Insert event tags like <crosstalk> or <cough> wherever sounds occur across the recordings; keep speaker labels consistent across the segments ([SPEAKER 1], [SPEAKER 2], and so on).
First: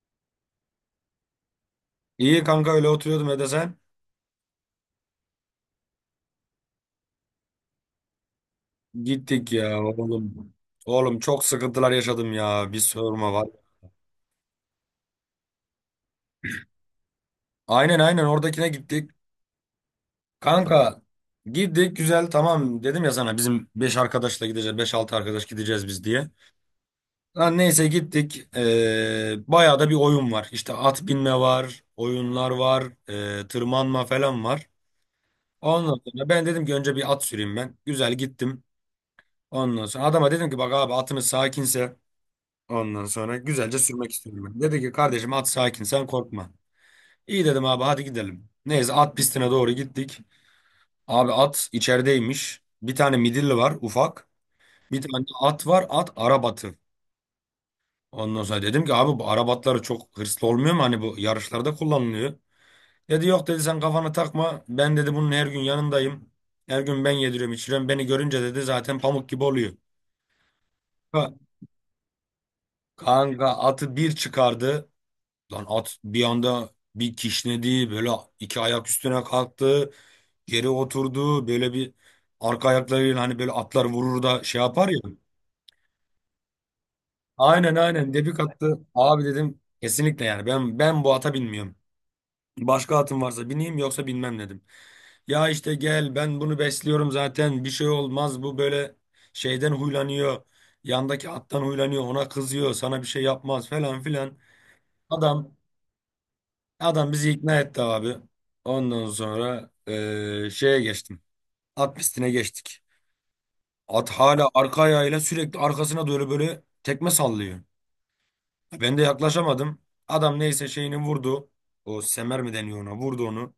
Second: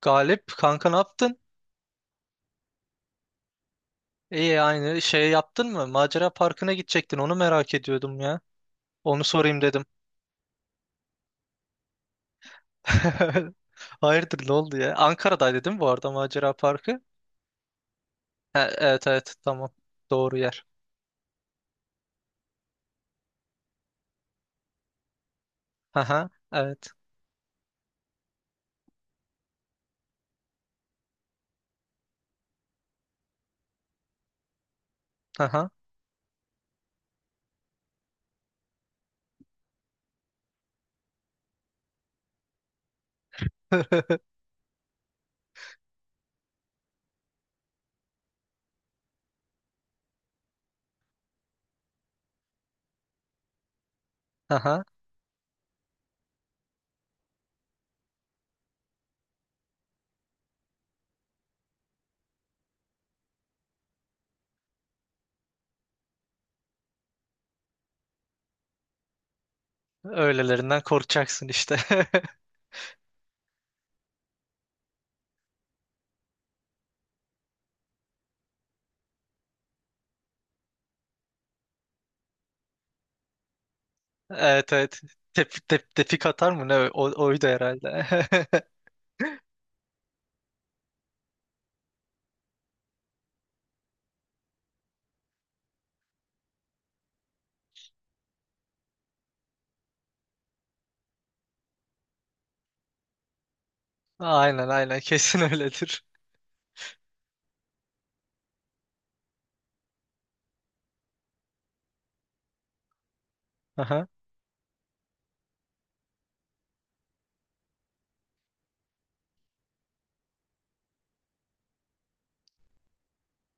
[SPEAKER 1] Galip kanka ne yaptın?
[SPEAKER 2] İyi kanka öyle oturuyordum Ede sen.
[SPEAKER 1] İyi aynı şey yaptın mı? Macera parkına gidecektin onu merak ediyordum ya. Onu
[SPEAKER 2] Gittik
[SPEAKER 1] sorayım
[SPEAKER 2] ya
[SPEAKER 1] dedim.
[SPEAKER 2] oğlum. Oğlum çok sıkıntılar yaşadım ya. Bir sorma var.
[SPEAKER 1] <laughs> Hayırdır ne oldu ya? Ankara'daydı değil mi bu arada macera parkı?
[SPEAKER 2] Aynen aynen oradakine
[SPEAKER 1] Ha, evet
[SPEAKER 2] gittik.
[SPEAKER 1] evet, tamam. Doğru yer.
[SPEAKER 2] Kanka gittik güzel tamam dedim ya sana bizim 5 arkadaşla gideceğiz. Beş altı arkadaş gideceğiz biz
[SPEAKER 1] Haha,
[SPEAKER 2] diye.
[SPEAKER 1] evet.
[SPEAKER 2] Lan neyse gittik. Bayağı da bir oyun var. İşte at binme var. Oyunlar var. Tırmanma falan var.
[SPEAKER 1] Haha.
[SPEAKER 2] Ondan sonra ben dedim ki önce bir at süreyim ben. Güzel gittim. Ondan sonra adama dedim ki bak abi atınız sakinse. Ondan sonra güzelce sürmek
[SPEAKER 1] <laughs>
[SPEAKER 2] istiyorum ben. Dedi ki kardeşim at sakin sen korkma. İyi dedim abi hadi gidelim. Neyse at pistine doğru gittik. Abi at içerideymiş. Bir tane midilli var ufak.
[SPEAKER 1] Haha.
[SPEAKER 2] Bir tane at var at arabatı. Ondan sonra dedim ki abi bu arabatları çok hırslı olmuyor mu? Hani bu yarışlarda kullanılıyor. Dedi yok dedi sen kafana takma. Ben dedi bunun her gün yanındayım. Her gün ben yediriyorum içiriyorum. Beni görünce dedi zaten pamuk gibi oluyor.
[SPEAKER 1] Öylelerinden
[SPEAKER 2] Ka-
[SPEAKER 1] korkacaksın işte. <laughs>
[SPEAKER 2] Kanka atı bir çıkardı. Lan at bir anda bir kişnedi böyle, iki ayak üstüne kalktı, geri oturdu böyle bir arka ayaklarıyla, hani böyle atlar vurur da şey
[SPEAKER 1] Evet
[SPEAKER 2] yapar
[SPEAKER 1] evet.
[SPEAKER 2] ya.
[SPEAKER 1] Tepik atar mı? Ne? O, oydu
[SPEAKER 2] Aynen
[SPEAKER 1] herhalde.
[SPEAKER 2] aynen debik
[SPEAKER 1] <laughs>
[SPEAKER 2] attı. Abi dedim kesinlikle yani ben bu ata binmiyorum. Başka atım varsa bineyim yoksa binmem dedim. Ya işte gel ben bunu besliyorum zaten bir şey olmaz bu böyle şeyden huylanıyor. Yandaki attan huylanıyor, ona kızıyor, sana bir şey yapmaz falan filan.
[SPEAKER 1] Aynen aynen, kesin
[SPEAKER 2] Adam
[SPEAKER 1] öyledir.
[SPEAKER 2] Adam bizi ikna etti abi. Ondan sonra şeye geçtim. At pistine geçtik.
[SPEAKER 1] Aha.
[SPEAKER 2] At hala arka ayağıyla sürekli arkasına doğru böyle tekme sallıyor. Ben de yaklaşamadım. Adam neyse şeyini vurdu. O semer mi deniyor ona? Vurdu onu.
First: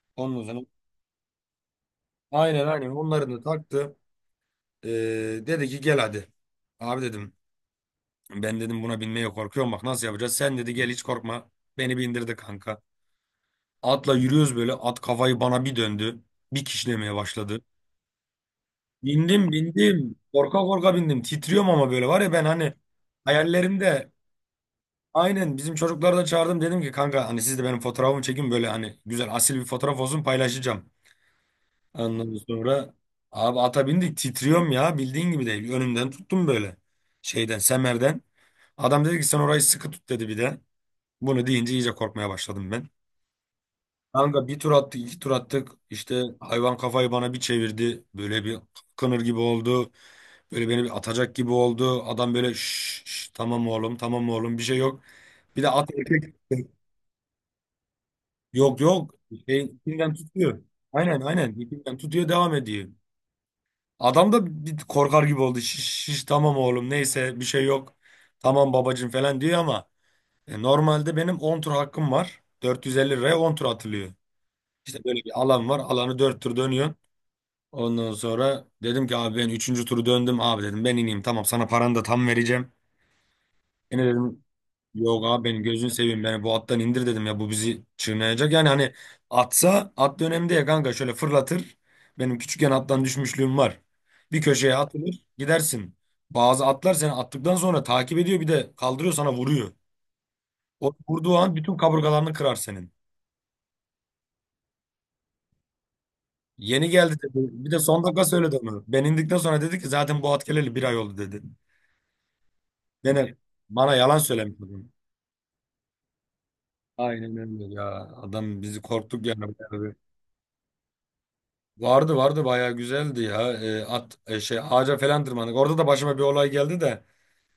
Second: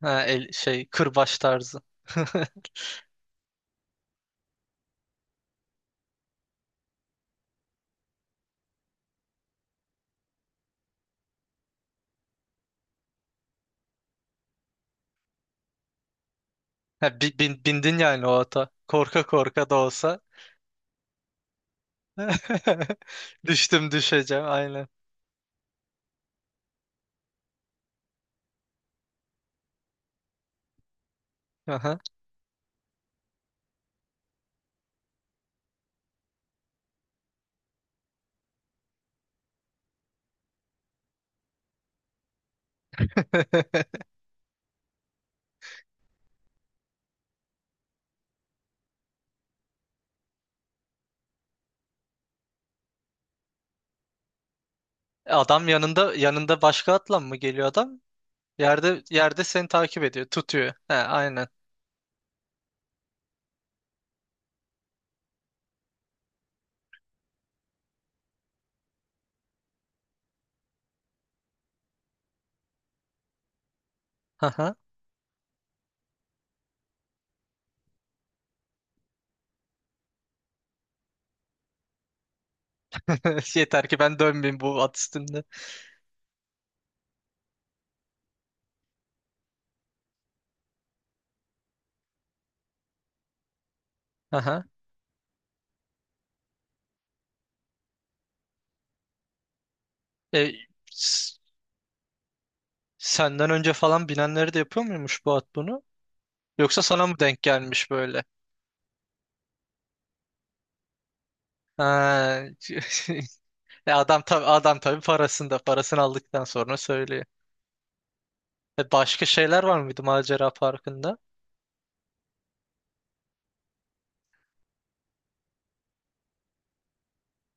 [SPEAKER 1] Ha,
[SPEAKER 2] Ondan
[SPEAKER 1] el,
[SPEAKER 2] sonra
[SPEAKER 1] şey, kırbaç tarzı. <laughs>
[SPEAKER 2] aynen aynen onların da taktı. Eee, Dedi ki gel hadi. Abi dedim ben dedim buna binmeye korkuyorum, bak nasıl yapacağız? Sen dedi gel hiç korkma. Beni bindirdi kanka. Atla yürüyoruz böyle. At kafayı bana bir döndü. Bir
[SPEAKER 1] Ha,
[SPEAKER 2] kişilemeye başladı.
[SPEAKER 1] bindin yani o ata. Korka
[SPEAKER 2] Bindim
[SPEAKER 1] korka da
[SPEAKER 2] bindim.
[SPEAKER 1] olsa.
[SPEAKER 2] Korka korka bindim. Titriyorum ama böyle var ya ben hani
[SPEAKER 1] <laughs> Düştüm
[SPEAKER 2] hayallerimde
[SPEAKER 1] düşeceğim, aynen.
[SPEAKER 2] aynen, bizim çocukları da çağırdım, dedim ki kanka hani siz de benim fotoğrafımı çekin böyle, hani güzel asil bir fotoğraf olsun paylaşacağım.
[SPEAKER 1] Aha.
[SPEAKER 2] Ondan sonra abi ata bindik titriyorum ya, bildiğin gibi değil. Önümden tuttum böyle şeyden, semerden. Adam dedi ki sen orayı sıkı tut dedi bir de. Bunu deyince iyice korkmaya başladım ben.
[SPEAKER 1] <laughs>
[SPEAKER 2] Kanka bir tur attık, iki tur attık. İşte hayvan kafayı bana bir çevirdi. Böyle bir kınır gibi oldu. Böyle beni bir atacak gibi oldu. Adam böyle şş, şş, tamam oğlum, tamam oğlum bir şey yok. Bir
[SPEAKER 1] Adam
[SPEAKER 2] de at
[SPEAKER 1] yanında
[SPEAKER 2] erkek.
[SPEAKER 1] yanında başka atla mı geliyor adam?
[SPEAKER 2] Yok
[SPEAKER 1] Yerde
[SPEAKER 2] yok.
[SPEAKER 1] yerde
[SPEAKER 2] Şey,
[SPEAKER 1] seni takip
[SPEAKER 2] ipinden
[SPEAKER 1] ediyor,
[SPEAKER 2] tutuyor.
[SPEAKER 1] tutuyor. Ha,
[SPEAKER 2] Aynen
[SPEAKER 1] aynen.
[SPEAKER 2] aynen. İpinden tutuyor, devam ediyor. Adam da bir korkar gibi oldu. Şiş, şiş, tamam oğlum neyse bir şey yok. Tamam babacığım falan diyor ama normalde benim 10 tur hakkım var. 450 liraya 10 tur atılıyor.
[SPEAKER 1] Aha.
[SPEAKER 2] İşte böyle bir alan var. Alanı 4 tur dönüyor. Ondan sonra dedim ki abi ben 3. turu döndüm. Abi dedim ben ineyim tamam, sana paranı da tam vereceğim.
[SPEAKER 1] <laughs> Yeter ki
[SPEAKER 2] Yine
[SPEAKER 1] ben
[SPEAKER 2] dedim
[SPEAKER 1] dönmeyeyim bu at
[SPEAKER 2] yok
[SPEAKER 1] üstünde.
[SPEAKER 2] abi benim gözünü seveyim beni bu attan indir dedim ya, bu bizi çiğneyecek. Yani hani atsa at dönemde ya kanka şöyle fırlatır. Benim küçükken attan düşmüşlüğüm var. Bir
[SPEAKER 1] Aha.
[SPEAKER 2] köşeye atılır gidersin. Bazı atlar seni attıktan sonra takip ediyor bir de, kaldırıyor sana vuruyor.
[SPEAKER 1] E,
[SPEAKER 2] O vurduğu
[SPEAKER 1] s-
[SPEAKER 2] an bütün kaburgalarını kırar senin.
[SPEAKER 1] senden önce falan binenleri de yapıyor muymuş bu at bunu? Yoksa
[SPEAKER 2] Yeni
[SPEAKER 1] sana
[SPEAKER 2] geldi
[SPEAKER 1] mı
[SPEAKER 2] dedi.
[SPEAKER 1] denk
[SPEAKER 2] Bir de
[SPEAKER 1] gelmiş
[SPEAKER 2] son
[SPEAKER 1] böyle?
[SPEAKER 2] dakika söyledi onu. Ben indikten sonra dedi ki zaten bu at geleli bir ay oldu dedi.
[SPEAKER 1] Ha.
[SPEAKER 2] Dene,
[SPEAKER 1] <laughs> E,
[SPEAKER 2] bana yalan
[SPEAKER 1] adam tabii
[SPEAKER 2] söylemiş
[SPEAKER 1] adam
[SPEAKER 2] adam.
[SPEAKER 1] tabii parasını aldıktan sonra söylüyor.
[SPEAKER 2] Aynen öyle ya. Adam bizi,
[SPEAKER 1] E, başka
[SPEAKER 2] korktuk yani.
[SPEAKER 1] şeyler var
[SPEAKER 2] Bayağı bir.
[SPEAKER 1] mıydı Macera Parkı'nda?
[SPEAKER 2] Vardı vardı, bayağı güzeldi ya. At şey, ağaca falan tırmandık. Orada da başıma bir olay geldi, de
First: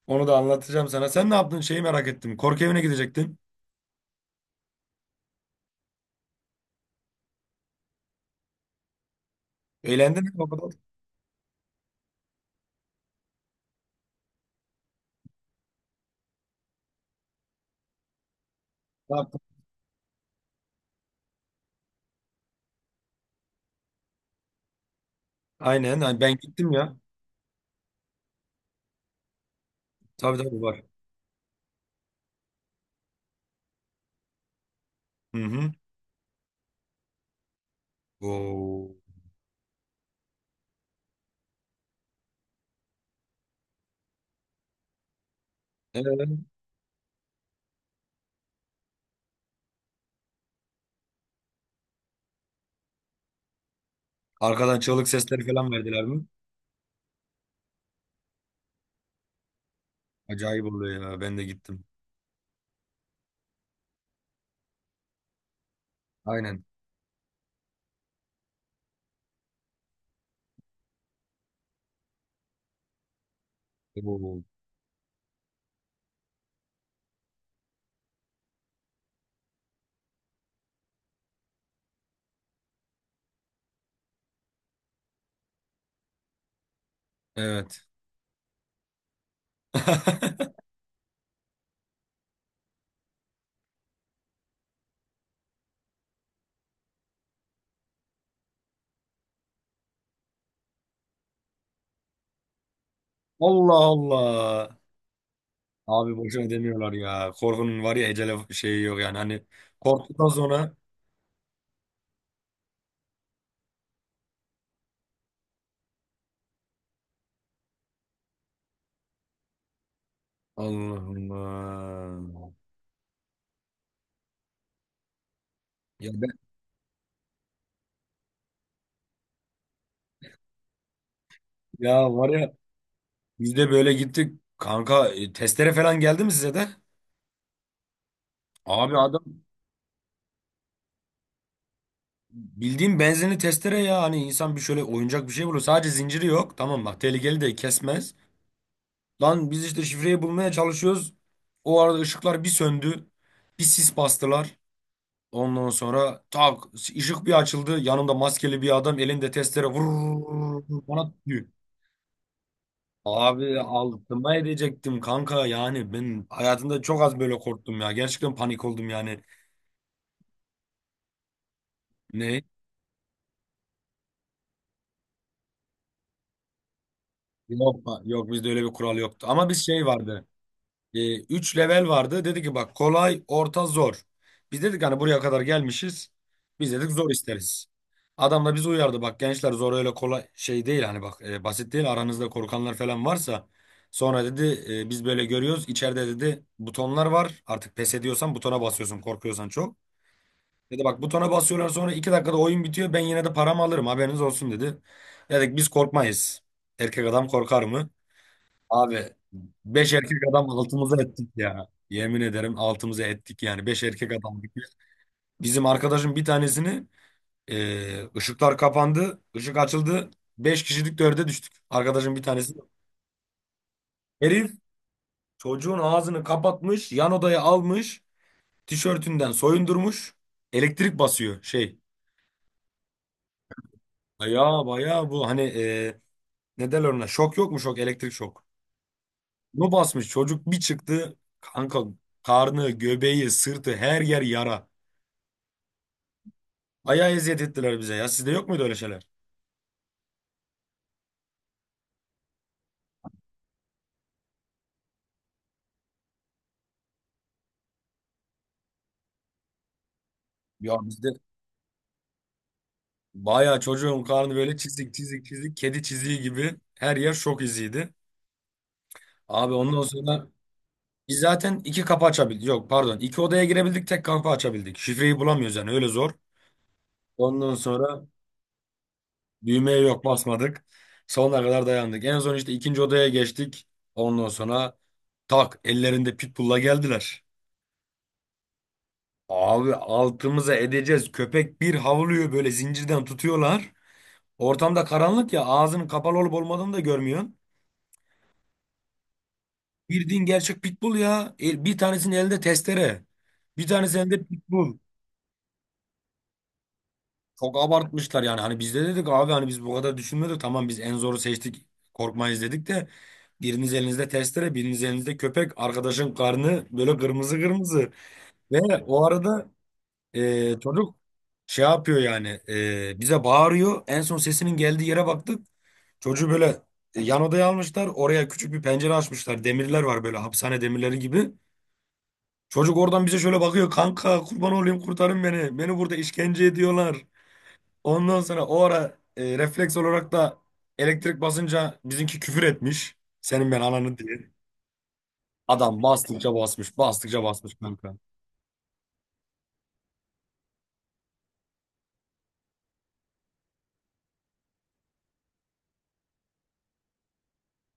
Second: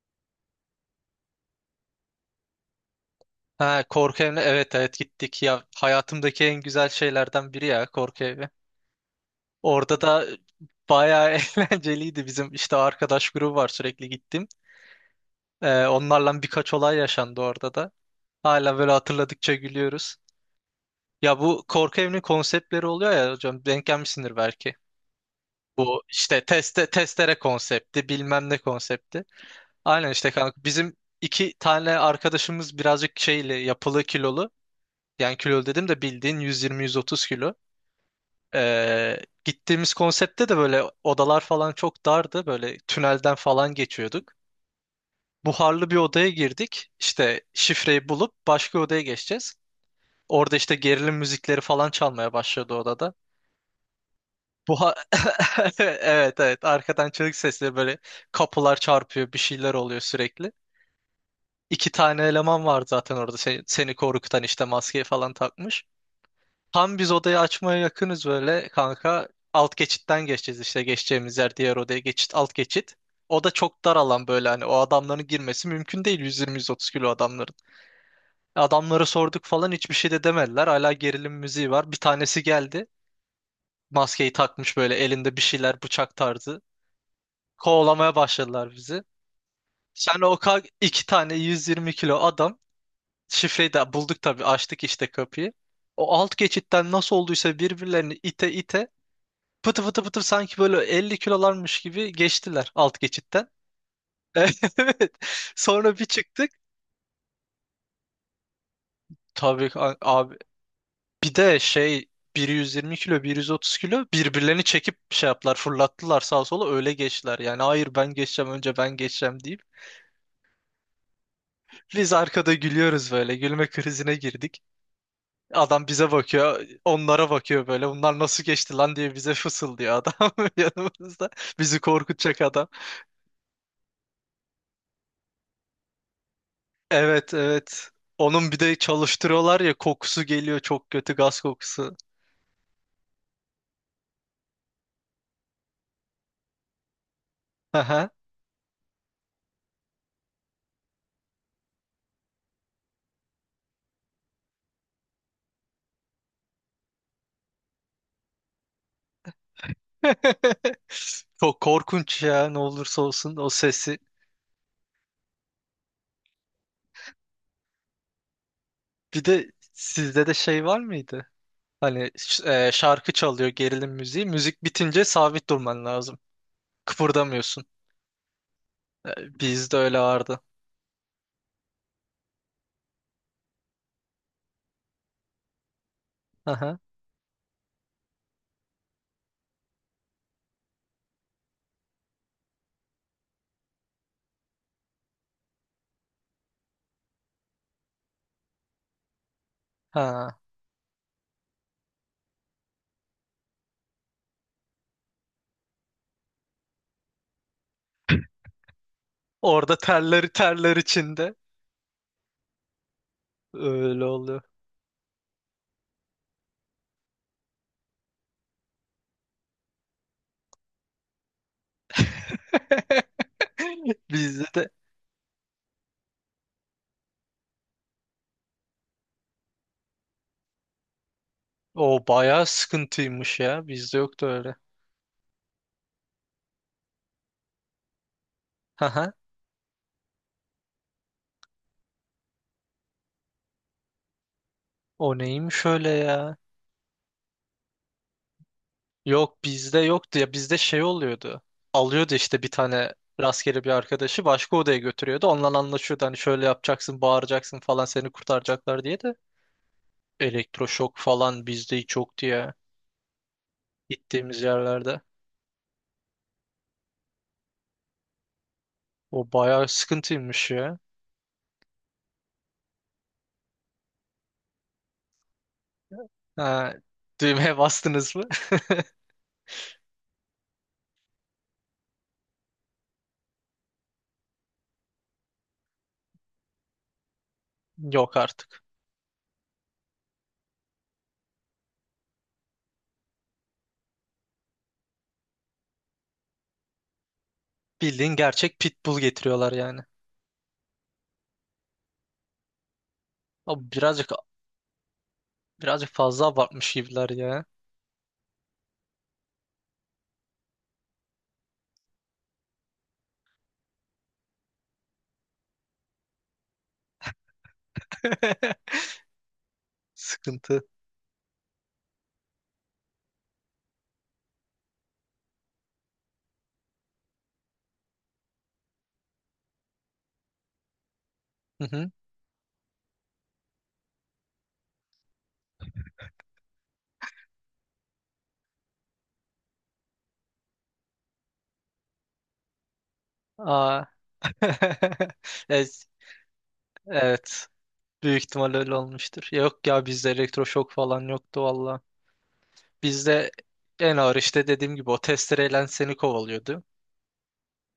[SPEAKER 2] onu da anlatacağım sana. Sen ne yaptın? Şeyi merak ettim. Korku evine gidecektin.
[SPEAKER 1] Ha, korku evine, evet evet, gittik ya, hayatımdaki en güzel şeylerden biri ya korku evi. Orada
[SPEAKER 2] Eğlendin
[SPEAKER 1] da
[SPEAKER 2] mi o kadar?
[SPEAKER 1] bayağı <laughs> eğlenceliydi, bizim işte arkadaş grubu var, sürekli gittim. E, onlarla birkaç olay yaşandı orada da. Hala böyle
[SPEAKER 2] Ne yaptın?
[SPEAKER 1] hatırladıkça gülüyoruz. Ya bu korku evinin konseptleri oluyor ya hocam, denk gelmişsindir belki.
[SPEAKER 2] Aynen.
[SPEAKER 1] Bu
[SPEAKER 2] Hani ben
[SPEAKER 1] işte
[SPEAKER 2] gittim ya.
[SPEAKER 1] testere konsepti, bilmem ne konsepti. Aynen işte
[SPEAKER 2] Tabii tabii
[SPEAKER 1] kanka,
[SPEAKER 2] var.
[SPEAKER 1] bizim iki tane arkadaşımız birazcık şeyli, yapılı, kilolu. Yani
[SPEAKER 2] Hı
[SPEAKER 1] kilo
[SPEAKER 2] hı.
[SPEAKER 1] dedim de bildiğin 120-130 kilo.
[SPEAKER 2] Oo.
[SPEAKER 1] Ee, Gittiğimiz konseptte de böyle odalar falan çok dardı. Böyle tünelden falan geçiyorduk. Buharlı bir odaya
[SPEAKER 2] Evet.
[SPEAKER 1] girdik. İşte şifreyi bulup başka odaya geçeceğiz. Orada işte gerilim müzikleri falan çalmaya başladı odada.
[SPEAKER 2] Arkadan
[SPEAKER 1] Buha
[SPEAKER 2] çığlık sesleri falan
[SPEAKER 1] <laughs>
[SPEAKER 2] verdiler mi?
[SPEAKER 1] Evet evet, arkadan çığlık sesleri böyle, kapılar çarpıyor, bir şeyler oluyor sürekli.
[SPEAKER 2] Acayip oluyor ya. Ben de gittim.
[SPEAKER 1] İki tane eleman var zaten orada, seni korkutan, işte maskeyi falan takmış.
[SPEAKER 2] Aynen.
[SPEAKER 1] Tam biz odayı açmaya yakınız böyle kanka. Alt geçitten geçeceğiz, işte geçeceğimiz yer diğer odaya geçit, alt geçit. O da çok dar alan,
[SPEAKER 2] Oo.
[SPEAKER 1] böyle hani o adamların girmesi mümkün değil, 120-130 kilo adamların. Adamları sorduk falan, hiçbir şey de demediler. Hala gerilim müziği var. Bir tanesi geldi. Maskeyi takmış, böyle elinde bir şeyler, bıçak tarzı.
[SPEAKER 2] Evet.
[SPEAKER 1] Kovalamaya başladılar bizi. Sen o
[SPEAKER 2] <laughs>
[SPEAKER 1] iki tane 120 kilo adam, şifreyi de bulduk tabii, açtık işte kapıyı. O alt geçitten nasıl olduysa birbirlerini ite ite, pıtı pıtı pıtı, sanki böyle 50 kilolarmış gibi geçtiler alt geçitten.
[SPEAKER 2] Allah
[SPEAKER 1] <laughs>
[SPEAKER 2] Allah.
[SPEAKER 1] Evet. Sonra bir
[SPEAKER 2] Abi boşuna
[SPEAKER 1] çıktık.
[SPEAKER 2] demiyorlar ya. Korkunun var ya ecele şeyi yok yani. Hani
[SPEAKER 1] Tabii ki
[SPEAKER 2] korktuktan
[SPEAKER 1] abi.
[SPEAKER 2] sonra.
[SPEAKER 1] Bir de şey, 120 kilo 130 kilo birbirlerini çekip şey yaptılar, fırlattılar sağa sola, öyle geçtiler. Yani hayır ben geçeceğim, önce ben geçeceğim deyip.
[SPEAKER 2] Allah
[SPEAKER 1] Biz arkada
[SPEAKER 2] Allah.
[SPEAKER 1] gülüyoruz böyle, gülme krizine girdik. Adam bize
[SPEAKER 2] Ya, ben,
[SPEAKER 1] bakıyor, onlara bakıyor, böyle bunlar nasıl geçti lan diye bize fısıldıyor adam <laughs> yanımızda. Bizi
[SPEAKER 2] ya var
[SPEAKER 1] korkutacak.
[SPEAKER 2] ya, biz de böyle gittik. Kanka testere falan geldi mi size de?
[SPEAKER 1] Evet evet. Onun bir de
[SPEAKER 2] Abi adam
[SPEAKER 1] çalıştırıyorlar ya, kokusu geliyor, çok kötü gaz kokusu.
[SPEAKER 2] bildiğin benzinli testere ya. Hani insan bir şöyle oyuncak bir şey bulur. Sadece zinciri yok. Tamam bak tehlikeli, de
[SPEAKER 1] Aha.
[SPEAKER 2] kesmez. Lan biz işte şifreyi bulmaya çalışıyoruz. O arada ışıklar bir söndü. Bir sis bastılar. Ondan sonra tak ışık bir açıldı. Yanımda maskeli bir adam, elinde testere, vurur
[SPEAKER 1] <laughs>
[SPEAKER 2] bana diyor.
[SPEAKER 1] Çok korkunç ya, ne olursa olsun o
[SPEAKER 2] Abi
[SPEAKER 1] sesi.
[SPEAKER 2] altıma edecektim kanka, yani ben hayatımda çok az böyle korktum ya. Gerçekten panik oldum yani.
[SPEAKER 1] Bir de sizde de şey var mıydı? Hani
[SPEAKER 2] Ne?
[SPEAKER 1] şarkı çalıyor, gerilim müziği. Müzik bitince sabit durman lazım. Kıpırdamıyorsun.
[SPEAKER 2] Yok, yok, bizde öyle bir kural yoktu.
[SPEAKER 1] E,
[SPEAKER 2] Ama bir
[SPEAKER 1] bizde
[SPEAKER 2] şey
[SPEAKER 1] öyle
[SPEAKER 2] vardı.
[SPEAKER 1] vardı.
[SPEAKER 2] 3 level vardı. Dedi ki bak kolay, orta, zor. Biz dedik hani buraya kadar gelmişiz. Biz
[SPEAKER 1] Aha.
[SPEAKER 2] dedik zor isteriz. Adam da bizi uyardı. Bak gençler zor öyle kolay şey değil, hani bak basit değil. Aranızda korkanlar falan varsa, sonra dedi biz böyle görüyoruz. İçeride dedi butonlar var. Artık pes ediyorsan butona basıyorsun, korkuyorsan çok.
[SPEAKER 1] Ha.
[SPEAKER 2] Dedi bak butona basıyorlar sonra 2 dakikada oyun bitiyor. Ben yine de paramı alırım haberiniz olsun dedi. Dedik biz korkmayız. Erkek adam korkar mı? Abi
[SPEAKER 1] Orada
[SPEAKER 2] beş erkek
[SPEAKER 1] terler
[SPEAKER 2] adam
[SPEAKER 1] terler
[SPEAKER 2] altımıza ettik
[SPEAKER 1] içinde.
[SPEAKER 2] ya. Yemin ederim altımıza ettik yani. Beş
[SPEAKER 1] Öyle
[SPEAKER 2] erkek
[SPEAKER 1] oluyor.
[SPEAKER 2] adam. Bizim arkadaşın bir tanesini ışıklar kapandı. Işık açıldı. Beş kişilik dörde düştük. Arkadaşın bir tanesi.
[SPEAKER 1] <laughs> Bizde
[SPEAKER 2] Herif
[SPEAKER 1] de
[SPEAKER 2] çocuğun ağzını kapatmış. Yan odaya almış. Tişörtünden soyundurmuş. Elektrik basıyor şey.
[SPEAKER 1] o bayağı sıkıntıymış ya. Bizde yoktu öyle.
[SPEAKER 2] Baya baya bu hani ne derler ona? Şok, yok mu şok? Elektrik şok.
[SPEAKER 1] <laughs>
[SPEAKER 2] Bunu basmış. Çocuk bir çıktı. Kanka karnı, göbeği, sırtı her yer yara.
[SPEAKER 1] O neymiş öyle ya?
[SPEAKER 2] Bayağı eziyet ettiler bize ya. Sizde yok muydu öyle şeyler?
[SPEAKER 1] Yok, bizde yoktu ya, bizde şey oluyordu. Alıyordu işte bir tane rastgele bir arkadaşı başka odaya götürüyordu. Onunla anlaşıyordu, hani şöyle yapacaksın, bağıracaksın falan, seni kurtaracaklar diye de.
[SPEAKER 2] Ya
[SPEAKER 1] Elektroşok
[SPEAKER 2] bizde
[SPEAKER 1] falan bizde hiç yoktu ya
[SPEAKER 2] bayağı, çocuğun karnı
[SPEAKER 1] gittiğimiz
[SPEAKER 2] böyle çizik
[SPEAKER 1] yerlerde.
[SPEAKER 2] çizik çizik, kedi çiziği gibi her yer şok iziydi.
[SPEAKER 1] O
[SPEAKER 2] Abi
[SPEAKER 1] bayağı
[SPEAKER 2] ondan sonra
[SPEAKER 1] sıkıntıymış ya.
[SPEAKER 2] biz zaten iki kapı açabildik. Yok pardon, iki odaya girebildik tek kapı açabildik. Şifreyi bulamıyoruz yani öyle zor.
[SPEAKER 1] Ha,
[SPEAKER 2] Ondan
[SPEAKER 1] düğmeye
[SPEAKER 2] sonra
[SPEAKER 1] bastınız mı?
[SPEAKER 2] düğmeye yok basmadık. Sonuna kadar dayandık. En son işte ikinci odaya geçtik. Ondan sonra tak ellerinde pitbull'la geldiler.
[SPEAKER 1] <laughs> Yok artık.
[SPEAKER 2] Abi altımıza edeceğiz. Köpek bir havlıyor böyle, zincirden tutuyorlar. Ortamda karanlık ya, ağzının kapalı olup olmadığını da görmüyorsun.
[SPEAKER 1] Bildiğin gerçek pitbull getiriyorlar yani.
[SPEAKER 2] Bildiğin gerçek pitbull ya. Bir tanesinin elinde testere. Bir
[SPEAKER 1] Abi
[SPEAKER 2] tanesinin
[SPEAKER 1] birazcık
[SPEAKER 2] elinde pitbull.
[SPEAKER 1] birazcık fazla abartmış gibiler ya.
[SPEAKER 2] Çok abartmışlar yani. Hani biz de dedik abi hani biz bu kadar düşünmedik. Tamam biz en zoru seçtik. Korkmayız dedik de. Biriniz elinizde testere, biriniz elinizde köpek. Arkadaşın karnı böyle kırmızı kırmızı. Ve
[SPEAKER 1] <laughs>
[SPEAKER 2] o arada
[SPEAKER 1] Sıkıntı.
[SPEAKER 2] çocuk şey yapıyor yani. E, bize bağırıyor. En son sesinin geldiği yere baktık. Çocuğu böyle yan odaya almışlar. Oraya küçük bir pencere açmışlar. Demirler var böyle, hapishane demirleri gibi.
[SPEAKER 1] Hı hı.
[SPEAKER 2] Çocuk oradan bize şöyle bakıyor. Kanka kurban olayım kurtarın beni. Beni burada işkence ediyorlar. Ondan sonra o ara refleks olarak da elektrik basınca bizimki küfür etmiş. Senin ben
[SPEAKER 1] Aa.
[SPEAKER 2] ananı diye.
[SPEAKER 1] <laughs>
[SPEAKER 2] Adam
[SPEAKER 1] Ez-
[SPEAKER 2] bastıkça basmış. Bastıkça
[SPEAKER 1] Evet.
[SPEAKER 2] basmış kanka.
[SPEAKER 1] Büyük ihtimal öyle olmuştur. Yok ya, bizde elektroşok falan yoktu valla. Bizde en ağır, işte dediğim gibi, o testereyle seni kovalıyordu.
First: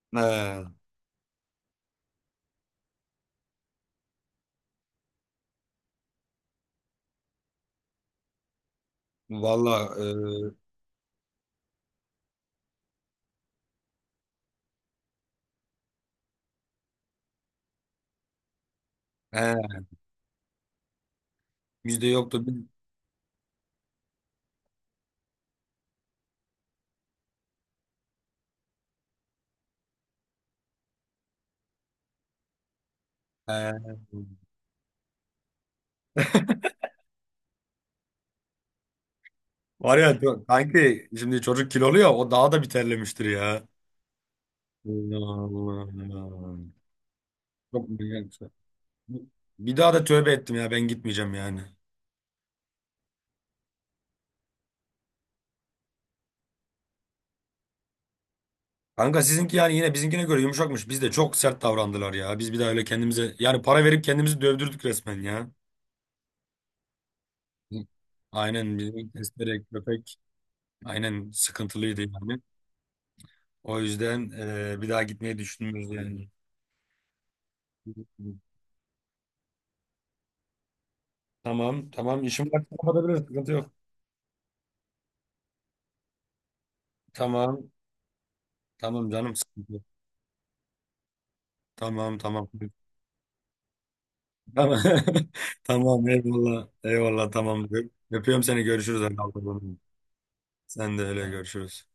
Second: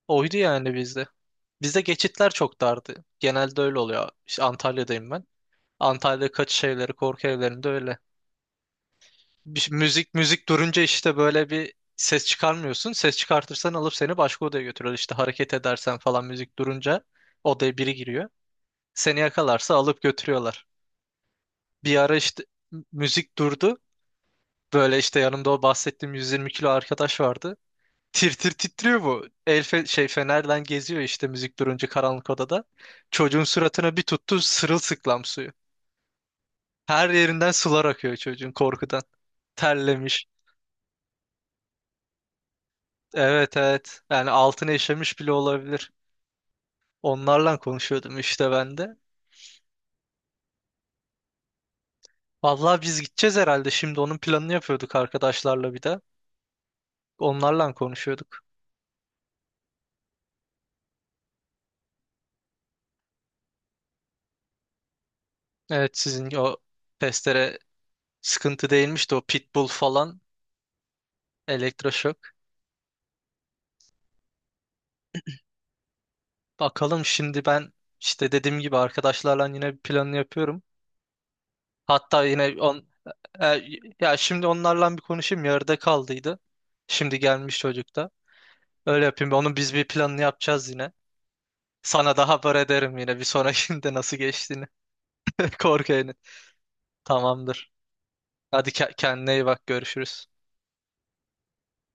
[SPEAKER 1] Oydu
[SPEAKER 2] He,
[SPEAKER 1] yani bizde. Bizde geçitler çok dardı. Genelde öyle oluyor. İşte Antalya'dayım ben. Antalya kaçış evleri, korku evlerinde öyle.
[SPEAKER 2] Valla
[SPEAKER 1] Müzik durunca işte böyle bir ses çıkarmıyorsun. Ses çıkartırsan alıp seni başka odaya götürüyor. İşte hareket edersen falan, müzik durunca odaya biri giriyor. Seni
[SPEAKER 2] e,
[SPEAKER 1] yakalarsa
[SPEAKER 2] he,
[SPEAKER 1] alıp götürüyorlar. Bir
[SPEAKER 2] bizde
[SPEAKER 1] ara işte
[SPEAKER 2] yoktu.
[SPEAKER 1] müzik durdu. Böyle işte yanımda o bahsettiğim 120 kilo arkadaş vardı. Tir tir titriyor bu. El fe- şey Fenerden geziyor işte müzik durunca karanlık odada. Çocuğun
[SPEAKER 2] He.
[SPEAKER 1] suratına bir tuttu sırılsıklam suyu. Her yerinden sular akıyor çocuğun, korkudan.
[SPEAKER 2] Var ya
[SPEAKER 1] Terlemiş.
[SPEAKER 2] kanki, şimdi çocuk kilolu ya, o daha da bir terlemiştir
[SPEAKER 1] Evet
[SPEAKER 2] ya.
[SPEAKER 1] evet. Yani altına işemiş bile
[SPEAKER 2] Allah
[SPEAKER 1] olabilir.
[SPEAKER 2] Allah.
[SPEAKER 1] Onlarla
[SPEAKER 2] Çok
[SPEAKER 1] konuşuyordum
[SPEAKER 2] manyak bir şey.
[SPEAKER 1] işte ben de.
[SPEAKER 2] Bir daha da tövbe ettim ya, ben gitmeyeceğim yani.
[SPEAKER 1] Vallahi biz gideceğiz herhalde. Şimdi onun planını yapıyorduk arkadaşlarla bir de. Onlarla konuşuyorduk.
[SPEAKER 2] Kanka sizinki yani yine bizimkine göre yumuşakmış. Biz de çok sert davrandılar ya. Biz bir daha öyle kendimize yani para verip kendimizi dövdürdük resmen ya.
[SPEAKER 1] Evet, sizin o testere sıkıntı
[SPEAKER 2] Aynen bizim
[SPEAKER 1] değilmiş de o
[SPEAKER 2] testere,
[SPEAKER 1] pitbull
[SPEAKER 2] köpek
[SPEAKER 1] falan,
[SPEAKER 2] aynen sıkıntılıydı
[SPEAKER 1] elektroşok.
[SPEAKER 2] yani. O yüzden bir daha gitmeyi düşünmüyoruz yani.
[SPEAKER 1] Bakalım, şimdi ben işte dediğim gibi arkadaşlarla yine bir planını yapıyorum.
[SPEAKER 2] Tamam tamam
[SPEAKER 1] Hatta
[SPEAKER 2] işim
[SPEAKER 1] yine
[SPEAKER 2] var kapatabiliriz sıkıntı
[SPEAKER 1] e,
[SPEAKER 2] yok.
[SPEAKER 1] ya şimdi onlarla bir konuşayım, yarıda kaldıydı. Şimdi gelmiş
[SPEAKER 2] Tamam
[SPEAKER 1] çocuk da. Öyle
[SPEAKER 2] tamam
[SPEAKER 1] yapayım.
[SPEAKER 2] canım
[SPEAKER 1] Onun
[SPEAKER 2] sıkıntı
[SPEAKER 1] biz
[SPEAKER 2] yok.
[SPEAKER 1] bir planını yapacağız yine. Sana
[SPEAKER 2] Tamam
[SPEAKER 1] da
[SPEAKER 2] tamam.
[SPEAKER 1] haber ederim yine, bir sonrakinde nasıl geçtiğini.
[SPEAKER 2] Tamam. <laughs>
[SPEAKER 1] <laughs> Korku
[SPEAKER 2] Tamam
[SPEAKER 1] yani.
[SPEAKER 2] eyvallah. Eyvallah tamam.
[SPEAKER 1] Tamamdır.
[SPEAKER 2] Öpüyorum seni,
[SPEAKER 1] Hadi
[SPEAKER 2] görüşürüz.
[SPEAKER 1] kendine iyi bak, görüşürüz.
[SPEAKER 2] Sen de öyle, görüşürüz.